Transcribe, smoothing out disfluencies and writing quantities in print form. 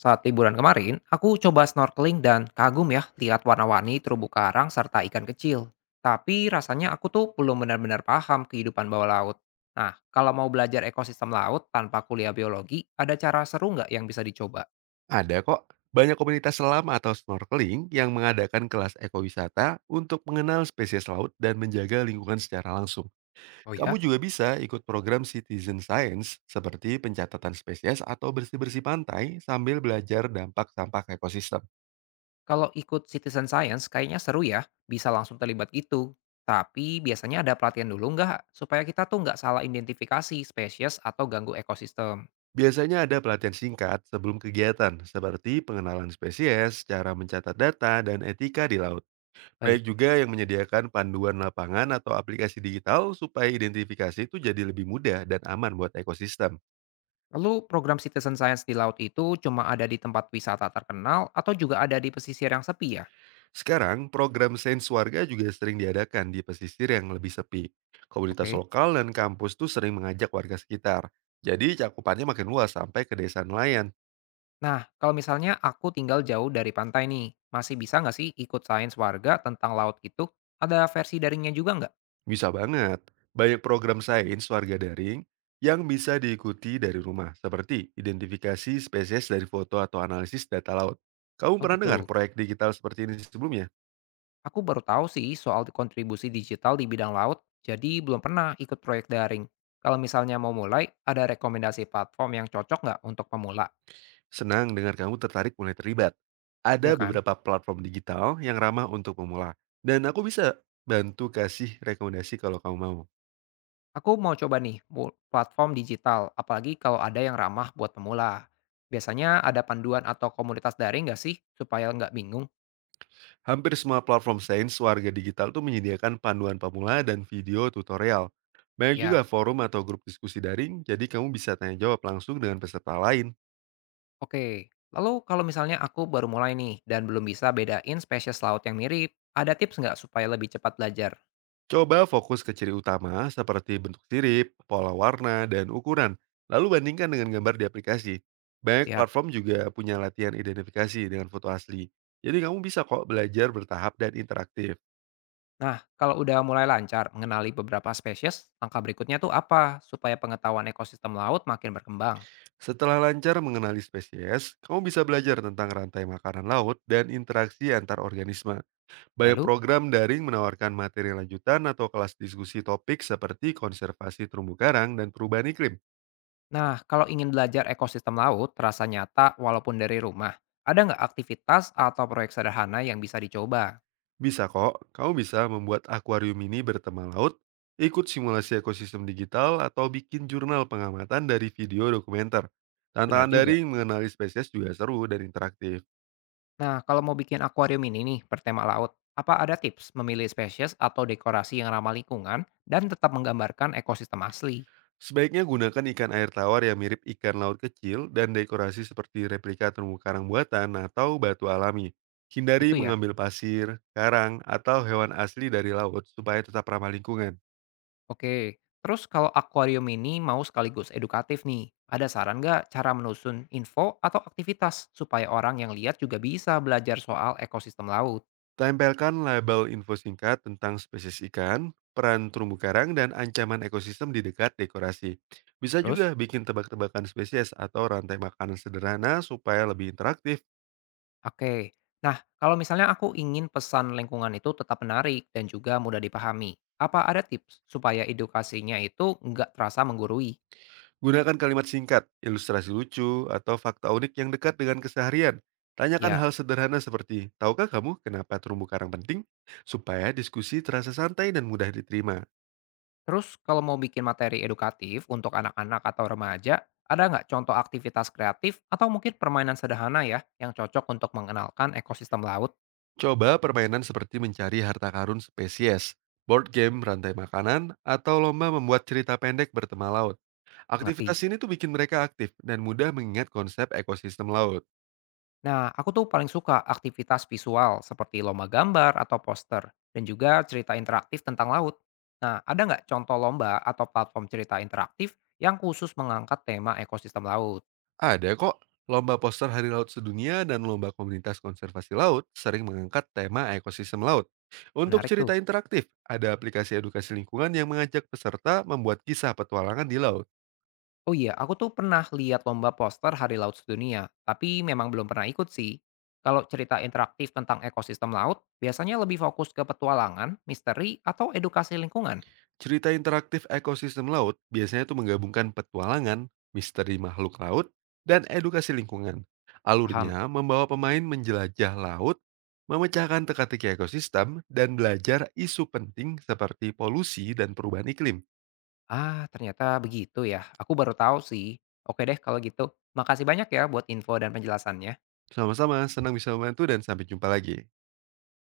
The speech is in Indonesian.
Saat liburan kemarin, aku coba snorkeling dan kagum ya lihat warna-warni terumbu karang serta ikan kecil. Tapi rasanya aku tuh belum benar-benar paham kehidupan bawah laut. Nah, kalau mau belajar ekosistem laut tanpa kuliah biologi, ada cara seru nggak yang bisa dicoba? Ada kok, banyak komunitas selam atau snorkeling yang mengadakan kelas ekowisata untuk mengenal spesies laut dan menjaga lingkungan secara langsung. Oh Kamu ya? juga bisa ikut program citizen science seperti pencatatan spesies atau bersih-bersih pantai sambil belajar dampak sampah ke ekosistem. Kalau ikut citizen science kayaknya seru ya, bisa langsung terlibat gitu. Tapi biasanya ada pelatihan dulu nggak supaya kita tuh nggak salah identifikasi spesies atau ganggu ekosistem. Biasanya ada pelatihan singkat sebelum kegiatan seperti pengenalan spesies, cara mencatat data, dan etika di laut. Baik Baik. juga yang menyediakan panduan lapangan atau aplikasi digital supaya identifikasi itu jadi lebih mudah dan aman buat ekosistem. Lalu program citizen science di laut itu cuma ada di tempat wisata terkenal atau juga ada di pesisir yang sepi ya? Sekarang, program Sains Warga juga sering diadakan di pesisir yang lebih sepi. Komunitas Oke. lokal dan kampus tuh sering mengajak warga sekitar. Jadi cakupannya makin luas sampai ke desa nelayan. Nah, kalau misalnya aku tinggal jauh dari pantai nih, masih bisa nggak sih ikut sains warga tentang laut itu? Ada versi daringnya juga nggak? Bisa banget. Banyak program sains warga daring yang bisa diikuti dari rumah, seperti identifikasi spesies dari foto atau analisis data laut. Kamu Oh pernah gitu. dengar Gitu. proyek digital seperti ini sebelumnya? Aku baru tahu sih soal kontribusi digital di bidang laut, jadi belum pernah ikut proyek daring. Kalau misalnya mau mulai, ada rekomendasi platform yang cocok nggak untuk pemula? Senang dengar kamu tertarik mulai terlibat. Ya Ada kan? beberapa platform digital yang ramah untuk pemula, dan aku bisa bantu kasih rekomendasi kalau kamu mau. Aku mau coba nih platform digital, apalagi kalau ada yang ramah buat pemula. Biasanya ada panduan atau komunitas daring nggak sih supaya nggak bingung? Hampir semua platform sains warga digital tuh menyediakan panduan pemula dan video tutorial. Banyak Ya, juga forum atau grup diskusi daring, jadi kamu bisa tanya jawab langsung dengan peserta lain. oke. Lalu kalau misalnya aku baru mulai nih dan belum bisa bedain spesies laut yang mirip, ada tips nggak supaya lebih cepat belajar? Coba fokus ke ciri utama seperti bentuk sirip, pola warna, dan ukuran. Lalu bandingkan dengan gambar di aplikasi. Banyak Siap. platform juga punya latihan identifikasi dengan foto asli. Jadi kamu bisa kok belajar bertahap dan interaktif. Nah, kalau udah mulai lancar mengenali beberapa spesies, langkah berikutnya tuh apa supaya pengetahuan ekosistem laut makin berkembang? Setelah lancar mengenali spesies, kamu bisa belajar tentang rantai makanan laut dan interaksi antar organisme. Banyak Lalu? program daring menawarkan materi lanjutan atau kelas diskusi topik seperti konservasi terumbu karang dan perubahan iklim. Nah, kalau ingin belajar ekosistem laut terasa nyata walaupun dari rumah, ada nggak aktivitas atau proyek sederhana yang bisa dicoba? Bisa kok, kamu bisa membuat akuarium ini bertema laut, ikut simulasi ekosistem digital, atau bikin jurnal pengamatan dari video dokumenter. Benar Tantangan juga. daring mengenali spesies juga seru dan interaktif. Nah, kalau mau bikin akuarium ini nih bertema laut, apa ada tips memilih spesies atau dekorasi yang ramah lingkungan dan tetap menggambarkan ekosistem asli? Sebaiknya gunakan ikan air tawar yang mirip ikan laut kecil dan dekorasi seperti replika terumbu karang buatan atau batu alami. Itu Hindari ya. mengambil pasir, karang, atau hewan asli dari laut supaya tetap ramah lingkungan. Oke. Terus kalau akuarium ini mau sekaligus edukatif nih, ada saran nggak cara menusun info atau aktivitas supaya orang yang lihat juga bisa belajar soal ekosistem laut? Tempelkan label info singkat tentang spesies ikan, peran terumbu karang, dan ancaman ekosistem di dekat dekorasi. Bisa Terus? juga bikin tebak-tebakan spesies atau rantai makanan sederhana supaya lebih interaktif. Oke. Nah, kalau misalnya aku ingin pesan lingkungan itu tetap menarik dan juga mudah dipahami, apa ada tips supaya edukasinya itu nggak terasa menggurui? Gunakan kalimat singkat, ilustrasi lucu, atau fakta unik yang dekat dengan keseharian. Tanyakan Ya. hal sederhana seperti, tahukah kamu kenapa terumbu karang penting? Supaya diskusi terasa santai dan mudah diterima. Terus kalau mau bikin materi edukatif untuk anak-anak atau remaja, ada nggak contoh aktivitas kreatif atau mungkin permainan sederhana ya yang cocok untuk mengenalkan ekosistem laut? Coba permainan seperti mencari harta karun spesies, board game rantai makanan, atau lomba membuat cerita pendek bertema laut. Ngerti? Aktivitas ini tuh bikin mereka aktif dan mudah mengingat konsep ekosistem laut. Nah, aku tuh paling suka aktivitas visual seperti lomba gambar atau poster, dan juga cerita interaktif tentang laut. Nah, ada nggak contoh lomba atau platform cerita interaktif yang khusus mengangkat tema ekosistem laut? Ada kok lomba poster Hari Laut Sedunia dan lomba komunitas konservasi laut sering mengangkat tema ekosistem laut. Untuk Menarik tuh. cerita interaktif, ada aplikasi edukasi lingkungan yang mengajak peserta membuat kisah petualangan di laut. Oh iya, aku tuh pernah lihat lomba poster Hari Laut Sedunia, tapi memang belum pernah ikut sih. Kalau cerita interaktif tentang ekosistem laut, biasanya lebih fokus ke petualangan, misteri, atau edukasi lingkungan. Cerita interaktif ekosistem laut biasanya itu menggabungkan petualangan, misteri makhluk laut, dan edukasi lingkungan. Paham? Alurnya membawa pemain menjelajah laut, memecahkan teka-teki ekosistem, dan belajar isu penting seperti polusi dan perubahan iklim. Ah, ternyata begitu ya. Aku baru tahu sih. Oke deh kalau gitu. Makasih banyak ya buat info dan penjelasannya. Sama-sama, senang bisa membantu dan sampai jumpa lagi.